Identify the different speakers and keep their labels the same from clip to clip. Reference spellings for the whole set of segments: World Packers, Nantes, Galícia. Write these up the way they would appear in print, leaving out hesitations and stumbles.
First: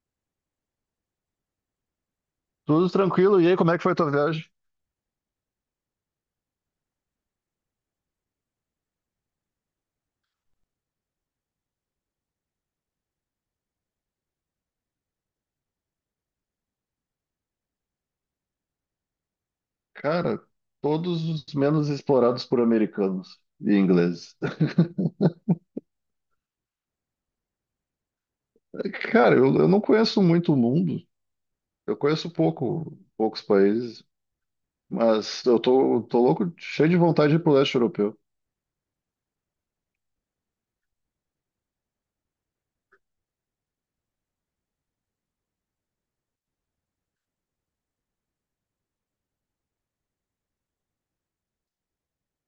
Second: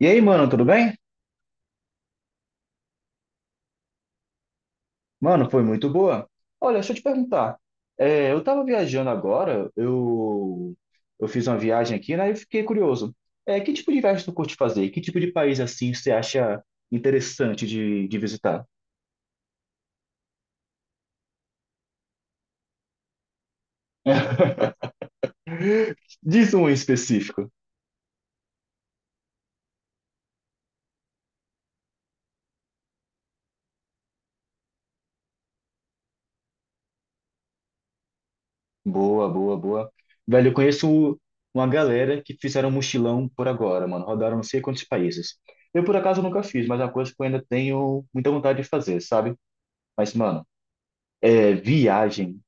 Speaker 1: E aí, mano, tudo bem?
Speaker 2: Tudo tranquilo. E aí, como é que foi a tua viagem?
Speaker 1: Mano, foi muito boa. Olha, deixa eu te perguntar. É, eu tava viajando agora, eu fiz uma viagem aqui, né? E fiquei curioso. É, que tipo de viagem tu curte fazer? Que tipo de país assim você acha interessante de visitar?
Speaker 2: Cara, todos os menos explorados por americanos e ingleses.
Speaker 1: Diz um em específico.
Speaker 2: Cara, eu não conheço muito o mundo. Eu conheço pouco, poucos países. Mas eu tô louco, cheio de vontade de ir pro leste europeu.
Speaker 1: Boa, boa, boa. Velho, eu conheço uma galera que fizeram um mochilão por agora, mano. Rodaram não sei quantos países. Eu, por acaso, nunca fiz, mas é uma coisa que eu ainda tenho muita vontade de fazer, sabe? Mas, mano. É, viagem.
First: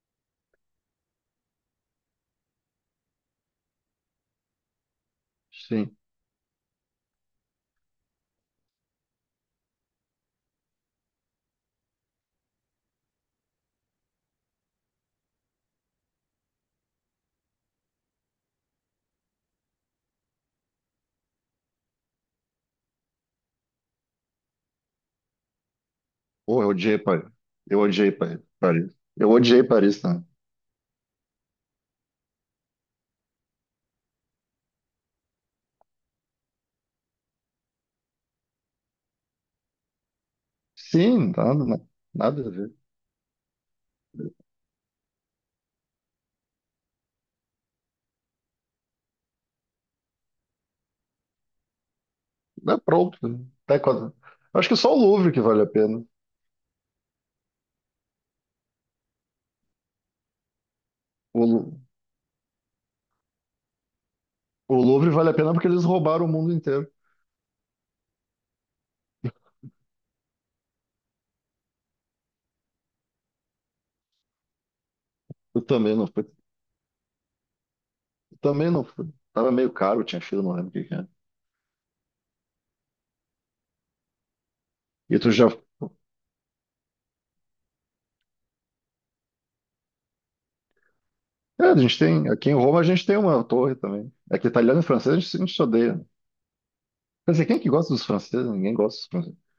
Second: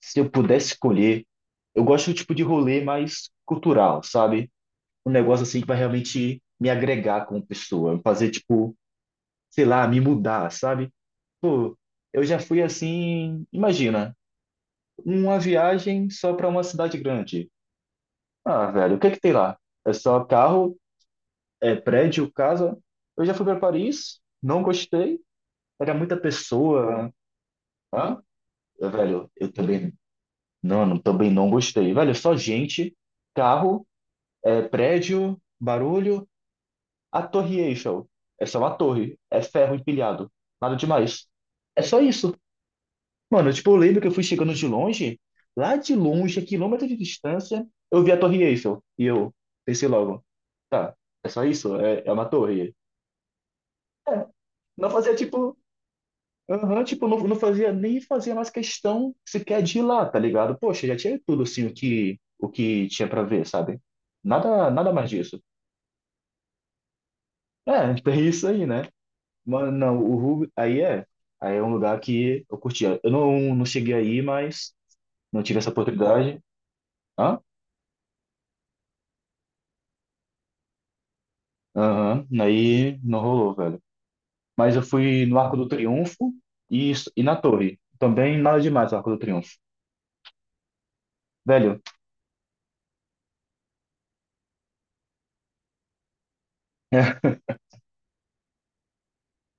Speaker 1: Se eu pudesse escolher, eu gosto do tipo de rolê mais cultural, sabe? Um negócio assim que vai
Speaker 2: Sim.
Speaker 1: realmente me agregar como pessoa, fazer tipo, sei lá, me mudar, sabe? Pô, eu já fui assim, imagina, uma viagem só para uma cidade grande. Ah, velho, o que é que tem lá? É só carro, é prédio, casa. Eu já fui para Paris, não gostei, era muita
Speaker 2: Pô, eu odiei
Speaker 1: pessoa.
Speaker 2: Paris. Eu odiei
Speaker 1: Ah,
Speaker 2: Paris. Eu
Speaker 1: velho, eu
Speaker 2: odiei
Speaker 1: também.
Speaker 2: Paris, né?
Speaker 1: Não, não, também não gostei. Velho, é só gente, carro, é, prédio, barulho, a torre Eiffel. É só uma torre, é ferro empilhado, nada demais.
Speaker 2: Sim,
Speaker 1: É só isso.
Speaker 2: nada a ver.
Speaker 1: Mano, tipo, eu lembro que eu fui chegando de longe, lá de longe, a quilômetros de distância, eu vi a torre Eiffel. E eu pensei logo, tá, é só isso, é, é uma torre.
Speaker 2: É pronto. Até quando...
Speaker 1: É,
Speaker 2: Acho que
Speaker 1: não
Speaker 2: só o
Speaker 1: fazia,
Speaker 2: Louvre que
Speaker 1: tipo,
Speaker 2: vale a pena.
Speaker 1: aham, tipo, não, não fazia nem fazia mais questão sequer de ir lá, tá ligado? Poxa, já tinha tudo
Speaker 2: O,
Speaker 1: assim o
Speaker 2: Lu-
Speaker 1: que o que tinha pra ver, sabe? Nada
Speaker 2: o
Speaker 1: nada mais
Speaker 2: Louvre vale a
Speaker 1: disso.
Speaker 2: pena porque eles roubaram o mundo inteiro.
Speaker 1: É, tem isso aí, né? Mas não, o Ruby aí é um lugar que eu curtia. Eu não cheguei aí, mas não tive
Speaker 2: Eu
Speaker 1: essa
Speaker 2: também não.
Speaker 1: oportunidade. Hã?
Speaker 2: Também não. Tava meio caro, tinha fila, não lembro o que que era.
Speaker 1: Aham, aí não rolou, velho. Mas eu
Speaker 2: E
Speaker 1: fui
Speaker 2: tu
Speaker 1: no
Speaker 2: já.
Speaker 1: Arco do Triunfo e na Torre. Também nada demais o Arco do Triunfo.
Speaker 2: É, a
Speaker 1: Velho,
Speaker 2: gente tem. Aqui em Roma a gente tem uma torre também. É que italiano e francês a gente se odeia, né? Quer dizer, quem é que gosta dos franceses? Ninguém gosta dos franceses.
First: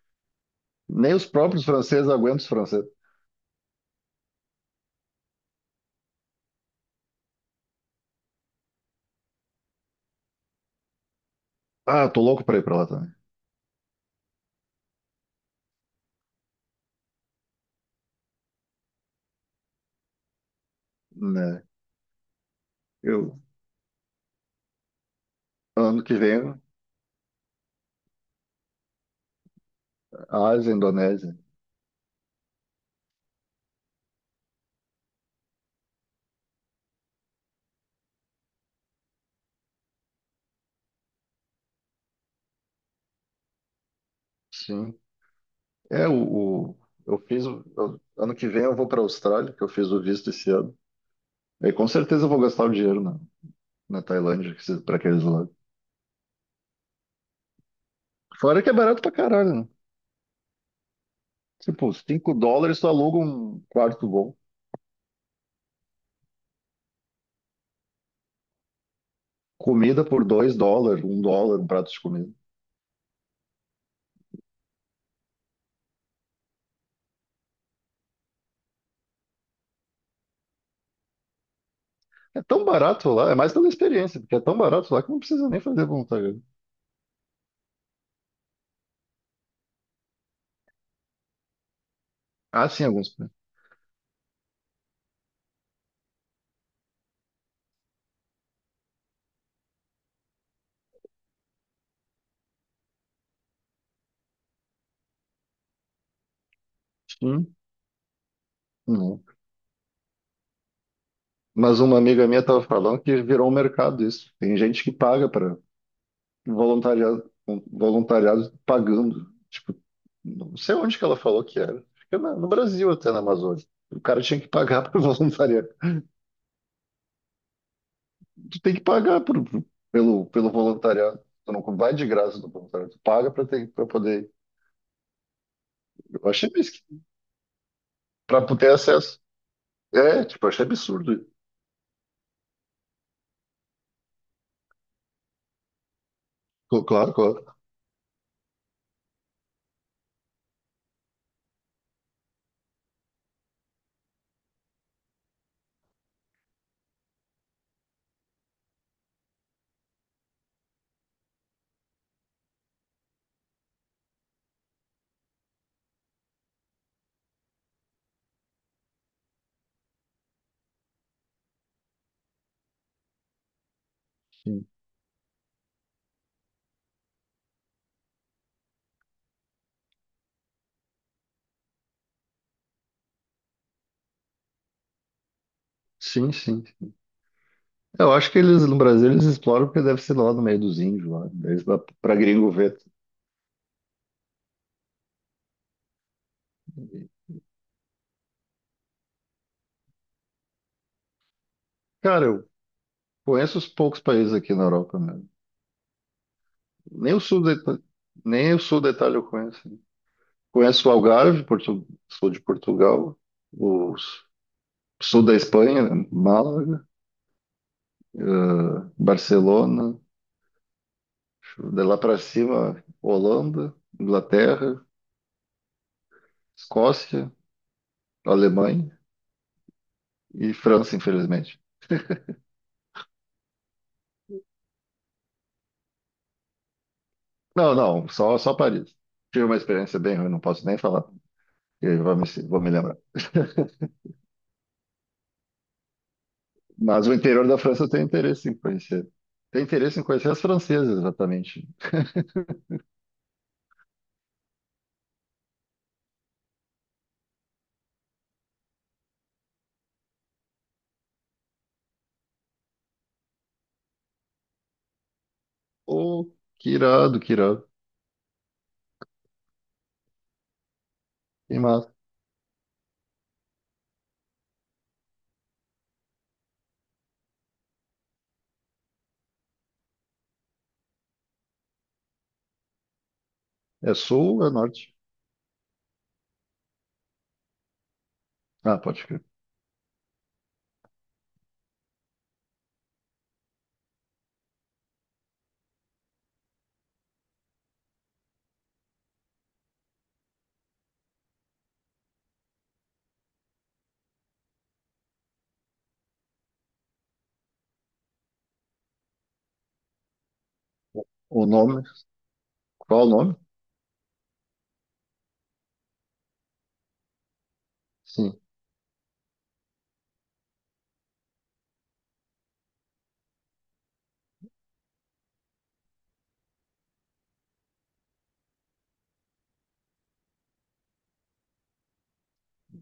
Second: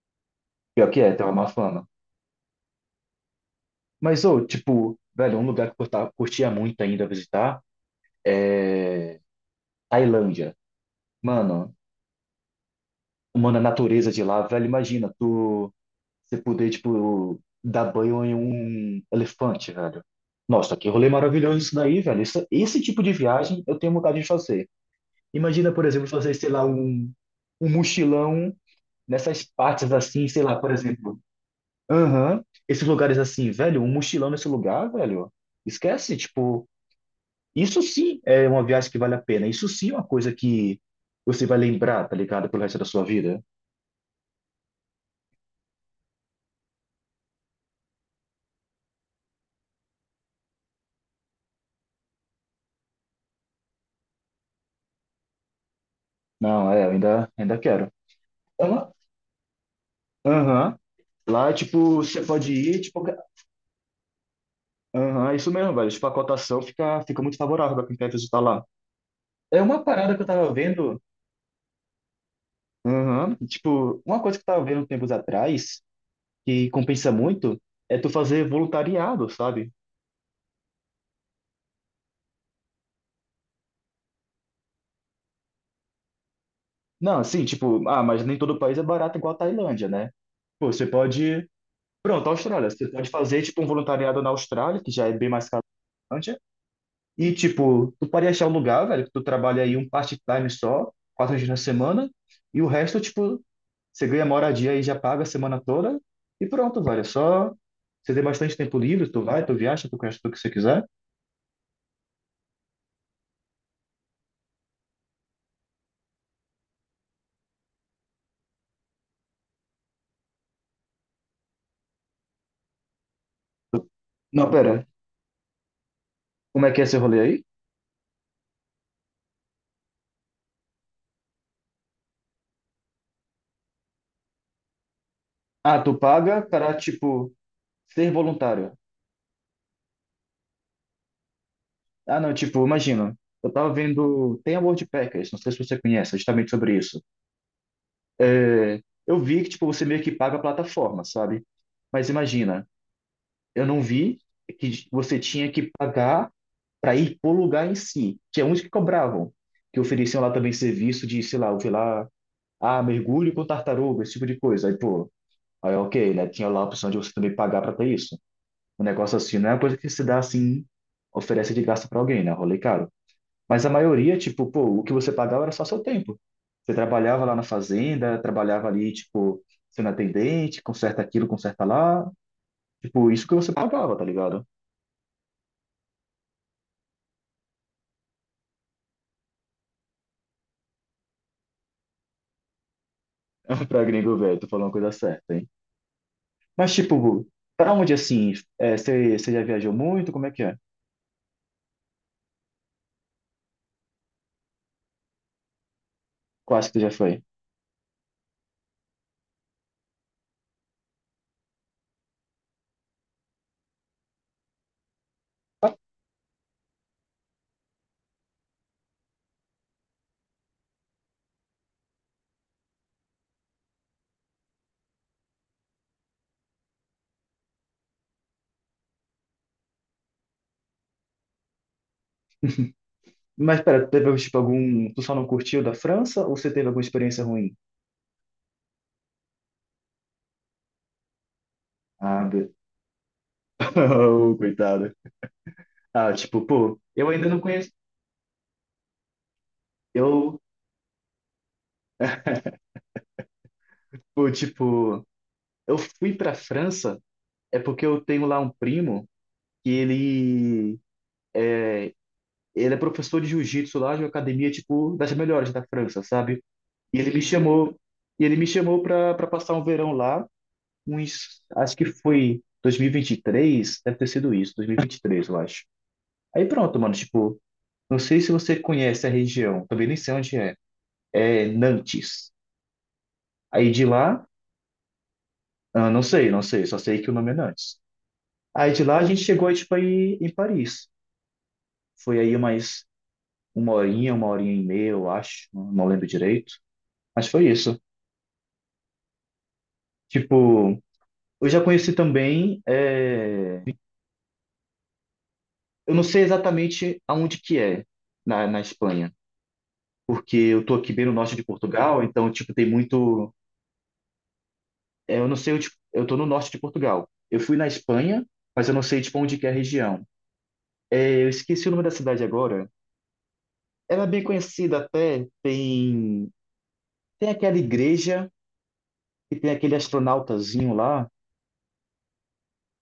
Speaker 1: pior que é,
Speaker 2: Nem
Speaker 1: tem
Speaker 2: os
Speaker 1: uma má
Speaker 2: próprios
Speaker 1: fama.
Speaker 2: franceses aguentam os franceses.
Speaker 1: Mas, ô, tipo, velho, um lugar que eu tava- curtia muito ainda visitar é Tailândia. Mano,
Speaker 2: Ah, tô louco pra ir pra lá também.
Speaker 1: mano, a natureza de lá, velho, imagina, tu você poder, tipo, dar banho em um elefante, velho. Nossa, que rolê maravilhoso
Speaker 2: Né?
Speaker 1: isso daí, velho. Isso- esse tipo de
Speaker 2: Eu,
Speaker 1: viagem eu tenho vontade de fazer. Imagina, por
Speaker 2: ano
Speaker 1: exemplo,
Speaker 2: que
Speaker 1: fazer,
Speaker 2: vem,
Speaker 1: sei lá, um mochilão nessas partes assim,
Speaker 2: a
Speaker 1: sei lá, por
Speaker 2: Ásia, a
Speaker 1: exemplo.
Speaker 2: Indonésia.
Speaker 1: Aham, esses lugares assim, velho, um mochilão nesse lugar, velho. Esquece, tipo. Isso sim é uma viagem que vale a pena. Isso sim é uma coisa que você vai lembrar, tá ligado? Pelo resto da sua vida.
Speaker 2: Sim. É, o, o- eu fiz. Ano que vem eu vou pra Austrália, que eu fiz o visto esse ano. E com certeza eu vou gastar o dinheiro na Tailândia, que pra aqueles lados.
Speaker 1: Não, é, eu ainda quero.
Speaker 2: Fora
Speaker 1: É
Speaker 2: que é
Speaker 1: uma-
Speaker 2: barato pra caralho, né?
Speaker 1: aham. Lá,
Speaker 2: Tipo,
Speaker 1: tipo, você
Speaker 2: 5
Speaker 1: pode
Speaker 2: dólares
Speaker 1: ir,
Speaker 2: tu
Speaker 1: tipo, ca-
Speaker 2: aluga um quarto bom.
Speaker 1: aham, é isso mesmo, velho. Tipo, a cotação fica muito favorável pra quem quer visitar lá. É uma
Speaker 2: Comida
Speaker 1: parada que eu
Speaker 2: por
Speaker 1: tava
Speaker 2: 2
Speaker 1: vendo,
Speaker 2: dólares, 1 dólar, um prato de comida.
Speaker 1: aham, tipo, uma coisa que eu tava vendo tempos atrás, que compensa muito, é tu fazer voluntariado, sabe?
Speaker 2: É tão barato lá, é mais pela experiência, porque é tão barato lá que não precisa nem fazer voluntariado.
Speaker 1: Não, assim, tipo, ah, mas nem todo país é barato igual a Tailândia, né? Pô, você pode. Pronto,
Speaker 2: Ah,
Speaker 1: Austrália.
Speaker 2: sim,
Speaker 1: Você pode
Speaker 2: alguns, né?
Speaker 1: fazer, tipo, um voluntariado na Austrália, que já é bem mais caro que a Islândia. E, tipo, tu pode achar um lugar, velho, que tu trabalha aí um part-time só, 4 dias na semana, e o resto, tipo, você ganha moradia e já paga a semana toda, e pronto, velho. É só
Speaker 2: Sim.
Speaker 1: você ter bastante tempo livre, tu
Speaker 2: Não.
Speaker 1: vai, tu viaja, tu conhece tudo que você quiser.
Speaker 2: Mas uma amiga minha estava falando que virou um mercado isso. Tem gente que paga para voluntariado, voluntariado pagando. Tipo, não sei onde que ela falou que era. Fica no Brasil até, na Amazônia. O cara tinha que
Speaker 1: Não, pera.
Speaker 2: pagar para voluntariar.
Speaker 1: Como é que é esse rolê aí?
Speaker 2: Tu tem que pagar pelo, pelo voluntariado. Tu não vai de graça do voluntariado, tu paga para ter, para poder.
Speaker 1: Ah, tu
Speaker 2: Eu
Speaker 1: paga
Speaker 2: achei
Speaker 1: para, tipo, ser
Speaker 2: para ter
Speaker 1: voluntário.
Speaker 2: acesso. É, tipo, eu achei absurdo.
Speaker 1: Ah, não, tipo, imagina. Eu tava vendo. Tem a World Packers, não sei se você conhece, justamente sobre isso.
Speaker 2: Claro, claro.
Speaker 1: É, eu vi que tipo, você meio que paga a plataforma, sabe? Mas imagina, eu não vi que você tinha que pagar para ir pro lugar em si, que é onde que cobravam, que ofereciam lá também serviço de, sei lá, eu vi lá, ah, mergulho com tartaruga, esse tipo de coisa. Aí, pô, aí ok, né? Tinha lá a opção de você também pagar para ter isso. Um negócio assim, não é uma coisa que se dá assim, oferece de graça para alguém, né? Rolê caro. Mas a maioria, tipo, pô,
Speaker 2: Sim,
Speaker 1: o que você pagava era só seu tempo. Você trabalhava lá na fazenda, trabalhava ali, tipo, sendo atendente, conserta aquilo, conserta lá. Tipo, isso que você pagava, tá ligado?
Speaker 2: sim, sim. Eu acho que eles no Brasil eles exploram porque deve ser lá no meio dos índios, lá, para gringo ver.
Speaker 1: Pra gringo velho, tu falou uma coisa certa, hein? Mas, tipo, pra onde, assim, é, você já viajou muito? Como é que é?
Speaker 2: Cara, eu conheço os poucos países aqui na Europa mesmo.
Speaker 1: Quase que tu já foi.
Speaker 2: Nem o sul da Ita- Nem o sul da Itália eu conheço. Conheço o Algarve, sul de Portugal, o s- sul da Espanha, Málaga. Barcelona, de lá para cima, Holanda, Inglaterra, Escócia, Alemanha e França, infelizmente.
Speaker 1: Mas, pera, teve, tipo, algum... Tu só não curtiu da França ou você teve alguma experiência ruim?
Speaker 2: Não, não, só, só Paris. Tive uma experiência bem ruim, não posso nem falar,
Speaker 1: Ah, be-
Speaker 2: vou me lembrar.
Speaker 1: oh, coitado. Ah, tipo, pô,
Speaker 2: Mas
Speaker 1: eu
Speaker 2: o
Speaker 1: ainda não
Speaker 2: interior da
Speaker 1: conheço...
Speaker 2: França eu tenho interesse em conhecer. Tenho interesse em conhecer
Speaker 1: Eu,
Speaker 2: as francesas, exatamente.
Speaker 1: pô, tipo... Eu fui para a França é porque eu tenho lá um primo que ele é professor de jiu-jitsu lá de uma academia tipo das melhores da França,
Speaker 2: Oh,
Speaker 1: sabe?
Speaker 2: que
Speaker 1: E ele
Speaker 2: irado,
Speaker 1: me
Speaker 2: que irado.
Speaker 1: chamou e ele me chamou para passar um verão lá, uns
Speaker 2: Que
Speaker 1: acho que
Speaker 2: massa.
Speaker 1: foi dois mil e vinte e três deve ter sido isso, 2023, eu acho. Aí pronto, mano, tipo, não sei se você conhece a região, também nem sei onde é. É Nantes. Aí de
Speaker 2: É
Speaker 1: lá,
Speaker 2: sul ou é norte?
Speaker 1: ah, não sei, não sei, só sei que o nome é Nantes. Aí
Speaker 2: Ah,
Speaker 1: de lá
Speaker 2: pode
Speaker 1: a
Speaker 2: crer.
Speaker 1: gente chegou tipo aí em Paris. Foi aí umas uma horinha e meia, eu acho, não lembro direito. Mas foi isso. Tipo, eu já conheci também, é, eu não sei exatamente aonde que é na Espanha, porque eu tô aqui bem no norte de
Speaker 2: O nome?
Speaker 1: Portugal, então, tipo, tem
Speaker 2: Qual o
Speaker 1: muito,
Speaker 2: nome?
Speaker 1: é, eu não sei, eu, tipo, eu tô no norte de Portugal. Eu fui na Espanha,
Speaker 2: Sim.
Speaker 1: mas eu não sei, tipo, onde que é a região. É, eu esqueci o nome da cidade agora. Ela é bem conhecida até, tem aquela igreja e tem aquele astronautazinho lá.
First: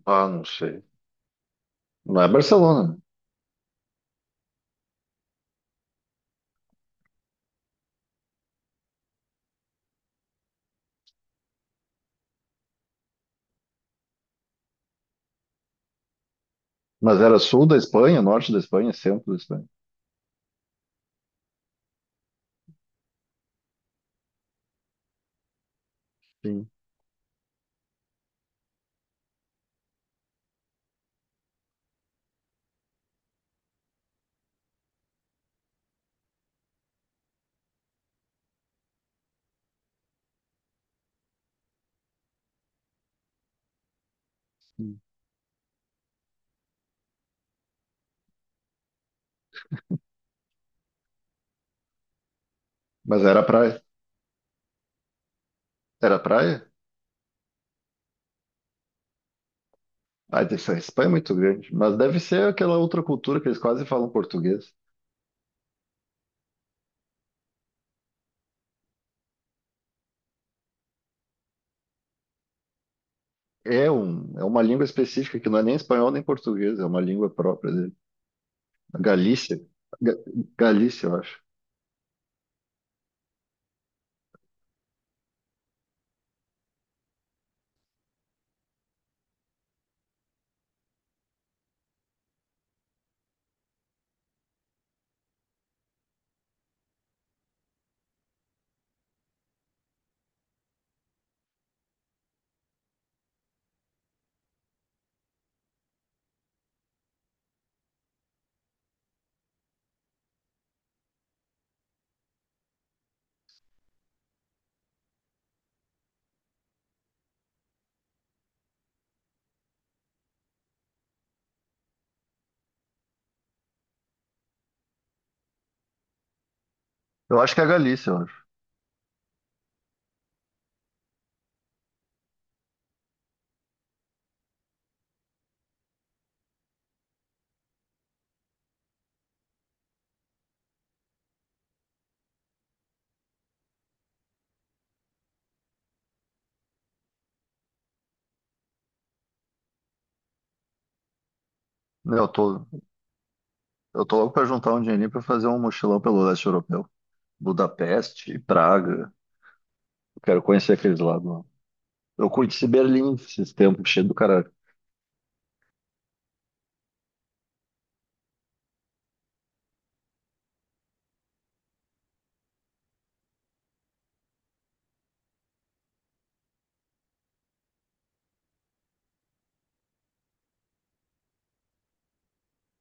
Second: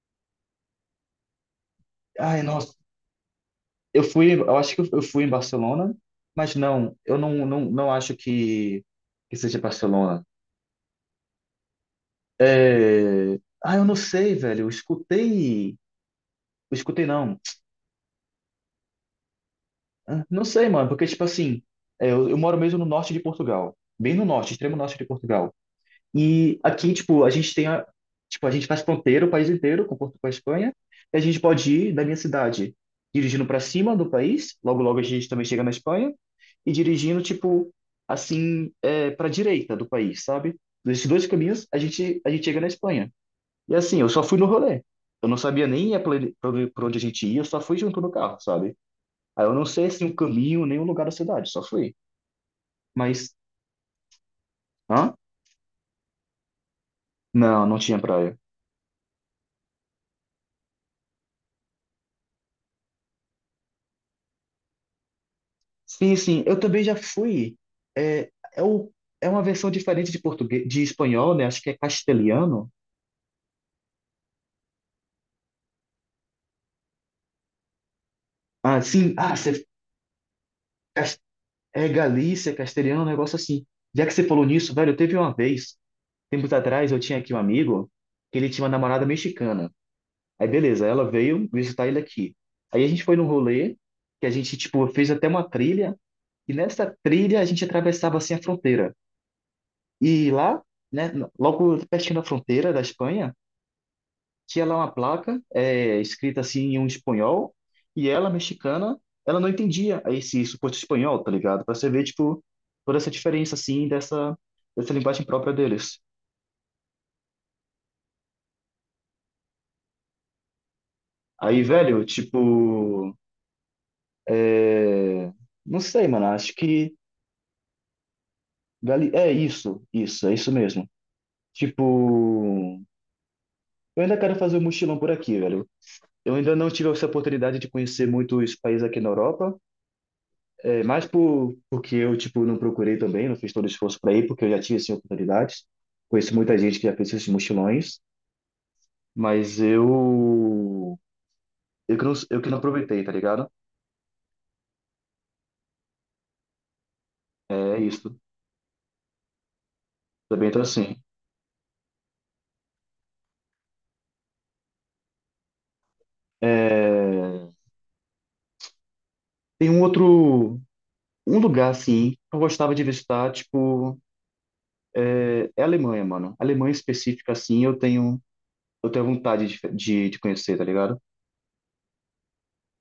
Speaker 2: Ah, não sei. Não é
Speaker 1: Ai, nossa,
Speaker 2: Barcelona.
Speaker 1: eu fui, eu acho que eu fui em Barcelona, mas não, eu não, não, não acho que seja Barcelona. É... Ah, eu não sei, velho. Eu escutei. Eu escutei,
Speaker 2: Mas era
Speaker 1: não.
Speaker 2: sul da Espanha, norte da Espanha, centro da Espanha.
Speaker 1: Ah, não sei, mano, porque, tipo assim, é, eu moro mesmo no norte de Portugal, bem no norte, extremo norte de Portugal. E
Speaker 2: Sim,
Speaker 1: aqui, tipo, a gente tem a, tipo, a gente faz fronteira o país inteiro com, Portu- com a Espanha, e a gente pode ir da minha cidade dirigindo para cima do país, logo logo a gente também chega na Espanha, e dirigindo, tipo, assim, é, para direita do país, sabe? Desses dois caminhos, a gente chega na Espanha. E assim, eu só fui no rolê.
Speaker 2: sim.
Speaker 1: Eu não sabia nem para onde pra onde a gente ia, eu só fui junto no carro, sabe? Aí eu não sei, assim, o caminho, nem o lugar da cidade, só fui.
Speaker 2: Mas
Speaker 1: Mas,
Speaker 2: era praia.
Speaker 1: hã?
Speaker 2: Era praia?
Speaker 1: Não, não tinha praia.
Speaker 2: Ah, essa Espanha é muito grande. Mas deve ser aquela outra cultura que eles quase falam português.
Speaker 1: Sim, sim, eu também já fui. É, é, o, é uma versão diferente de português, de espanhol, né? Acho que é castelhano.
Speaker 2: É, um, é uma língua específica que não é nem espanhol nem português, é uma língua própria dele.
Speaker 1: Ah,
Speaker 2: A
Speaker 1: sim, ah,
Speaker 2: Galícia.
Speaker 1: você,
Speaker 2: Ga- Galícia, eu
Speaker 1: cas-
Speaker 2: acho.
Speaker 1: é Galícia, castelhano, um negócio assim. Já que você falou nisso, velho, teve uma vez, tempos atrás, eu tinha aqui um amigo que ele tinha uma namorada mexicana. Aí, beleza, ela veio visitar ele aqui. Aí a gente foi num rolê, que a gente, tipo, fez até uma trilha, e nessa trilha a gente atravessava, assim, a fronteira. E lá, né, logo pertinho da fronteira da Espanha, tinha lá uma placa é, escrita assim em um espanhol e ela, mexicana, ela não entendia esse suposto espanhol, tá ligado? Pra você ver, tipo, toda essa diferença, assim, dessa linguagem própria deles. Aí, velho, tipo, é, não sei, mano, acho que
Speaker 2: Eu acho que é a Galícia, eu acho.
Speaker 1: Gali- é isso, isso, é isso mesmo. Tipo, eu ainda quero fazer um mochilão por aqui, velho. Eu ainda não tive essa oportunidade de conhecer muitos países aqui na Europa, é mais por, porque eu, tipo, não procurei também, não fiz todo o esforço para ir, porque eu já tive, assim, oportunidades. Conheço muita gente que já fez esses mochilões, mas eu...
Speaker 2: Meu,
Speaker 1: eu que não aproveitei, tá ligado?
Speaker 2: eu tô louco pra juntar um dinheirinho pra fazer um mochilão pelo leste europeu.
Speaker 1: É isso.
Speaker 2: Budapeste, Praga. Eu quero
Speaker 1: Também então,
Speaker 2: conhecer
Speaker 1: assim...
Speaker 2: aqueles lados lá. Eu conheci Berlim esses tempos, cheio do cara
Speaker 1: É... Tem um outro... Um lugar, assim, que eu gostava de visitar, tipo... É, é a Alemanha, mano. A Alemanha específica, assim, eu tenho... Eu tenho vontade de conhecer, tá ligado?